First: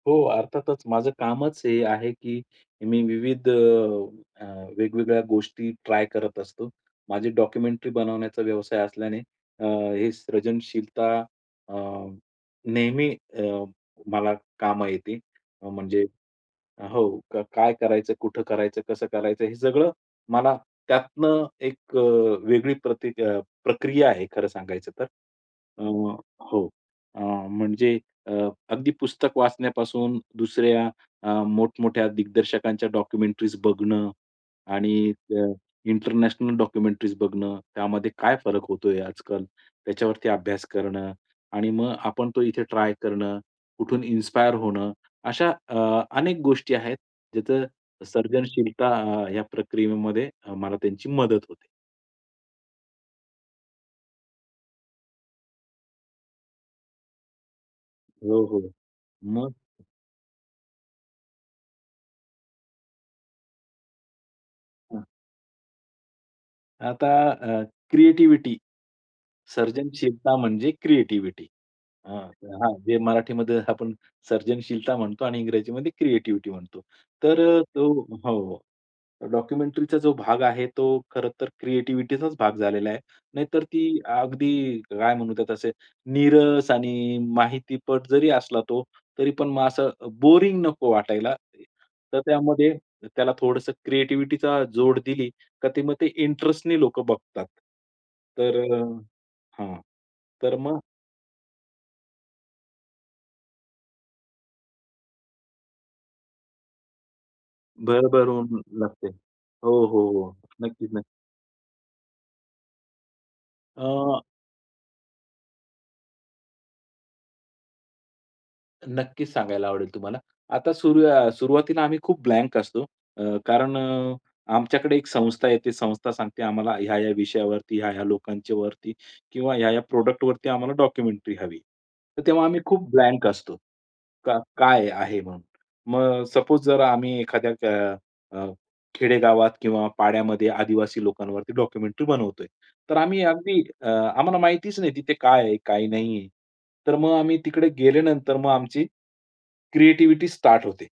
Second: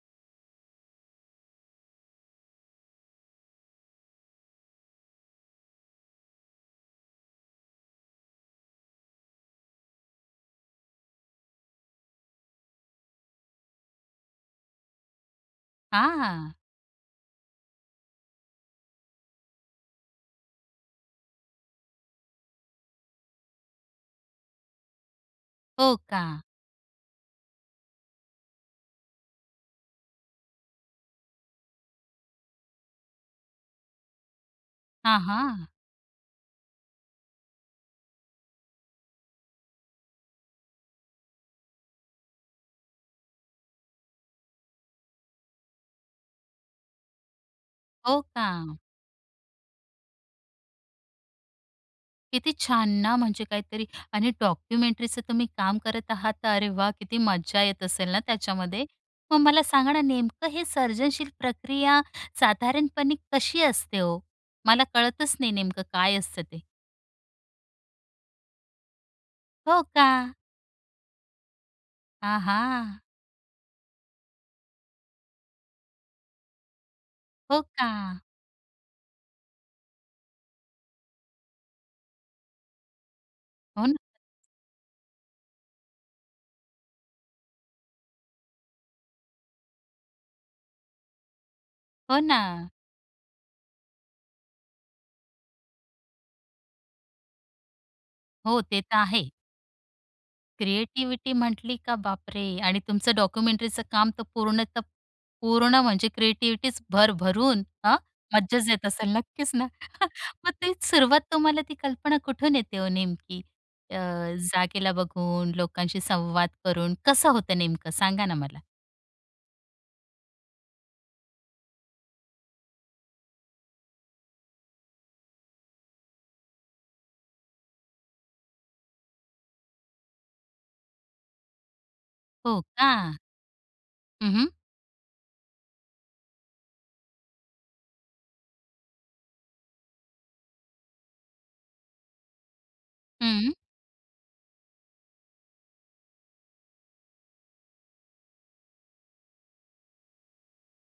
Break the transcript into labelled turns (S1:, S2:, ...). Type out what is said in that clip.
S1: हो, अर्थातच माझं कामच हे आहे, की मी विविध अ, अ, वेगवेगळ्या गोष्टी ट्राय करत असतो. माझी डॉक्युमेंटरी बनवण्याचा व्यवसाय असल्याने अ, हे सृजनशीलता अ, नेहमी अ, मला कामं येते. अ, म्हणजे
S2: हां.
S1: अ, हो, काय करायचं? कुठं करायचं? कसं करायचं? हे सगळं मला त्यातनं एक अ, वेगळी प्रतीक अ, प्रक्रिया आहे खरं सांगायचं तर. अ,
S2: हो का.
S1: हो, अ, म्हणजे अ, अगदी पुस्तक वाचण्यापासून दुसऱ्या अ, मोठमोठ्या दिग्दर्शकांच्या डॉक्युमेंटरीज बघणं आणि
S2: हां,
S1: अ,
S2: हां.
S1: इंटरनॅशनल डॉक्युमेंटरीज बघणं. त्यामध्ये काय फरक होतोय आजकाल, त्याच्यावरती अभ्यास करणं. आणि मग आपण तो इथे ट्राय करणं, कुठून इन्स्पायर होणं. अशा अ, अनेक गोष्टी आहेत ज्याचं
S2: हो का.
S1: सर्जनशीलता या प्रक्रियेमध्ये मला त्यांची मदत होते.
S2: किती छान ना, म्हणजे काहीतरी आणि डॉक्युमेंटरीचं तुम्ही काम करत आहात, तर अरे वाह! किती मजा येत असेल ना
S1: हो, हो,
S2: त्याच्यामध्ये. मग
S1: मग?
S2: मला सांगा ना, नेमकं हे सर्जनशील प्रक्रिया साधारणपणे कशी असते हो? मला
S1: हं.
S2: कळतच नाही नेमकं काय असतं ते?
S1: आता अ, क्रिएटिव्हिटी.
S2: हो का?
S1: सर्जनशीलता म्हणजे क्रिएटिव्हिटी. अ, हां जे
S2: आहा!
S1: मराठीमध्ये आपण सर्जनशीलता म्हणतो आणि इंग्रजीमध्ये क्रिएटिव्हिटी म्हणतो, तर
S2: हो
S1: अ, तो
S2: का.
S1: हो, हो, डॉक्युमेंटरीचा जो भाग आहे, तो खरंतर क्रिएटिव्हिटीचाच भाग झालेला आहे. नाहीतर
S2: हो ना.
S1: ती अगदी काय म्हणू त्यात तसे नीरस आणि माहितीपट जरी असला तो, तरीपण मग असं बोरिंग नको वाटायला. तर
S2: हो ना.
S1: त्यामध्ये त्याला थोडंसं क्रिएटिव्हिटीचा जोड दिली, तर ते मग ते इंटरेस्टने लोकं बघतात. तर
S2: हो, ते
S1: अ,
S2: तर आहे.
S1: हां, तर मग
S2: क्रिएटिव्हिटी म्हटली का बापरे! आणि तुमचं डॉक्युमेंटरीचं काम तर पूर्णतः पूर्ण म्हणजे क्रिएटिव्हिटीच भरभरून अ,
S1: भरभरून
S2: मजाच
S1: ला
S2: येत
S1: लागते.
S2: असेल, नक्कीच ना.
S1: हो, हो, हो.
S2: मग तेच
S1: नक्कीच, नक्की.
S2: सुरुवात तुम्हाला ती कल्पना कुठून येते हो नेमकी अ,
S1: अ
S2: जागेला बघून, लोकांशी संवाद करून. कसं होतं नेमकं सांगा ना मला?
S1: नक्कीच सांगायला आवडेल तुम्हाला. आता सुरु अ, सुरुवातीला आम्ही खूप ब्लँक असतो. अ, कारण अ, आमच्याकडे एक संस्था येते. संस्था सांगते आम्हाला ह्या-ह्या विषयावरती, ह्या-ह्या लोकांच्यावरती किंवा ह्या-ह्या प्रॉडक्टवरती आम्हाला डॉक्युमेंटरी हवी. तर तेव्हा
S2: हो
S1: आम्ही खूप
S2: का?
S1: ब्लँक असतो.
S2: हं,
S1: क
S2: हं.
S1: काय आहे म्हणून. मग सपोज जर आम्ही एखाद्या अ, अ, खेडेगावात किंवा पाड्यामध्ये आदिवासी लोकांवरती डॉक्युमेंटरी बनवतोय, तर आम्ही
S2: हं.
S1: अगदी अ, आम्हाला माहितीच नाही तिथे काय आहे, काय नाही आहे. तर मग आम्ही तिकडे गेल्यानंतर मग आमची क्रिएटिव्हिटी स्टार्ट होते.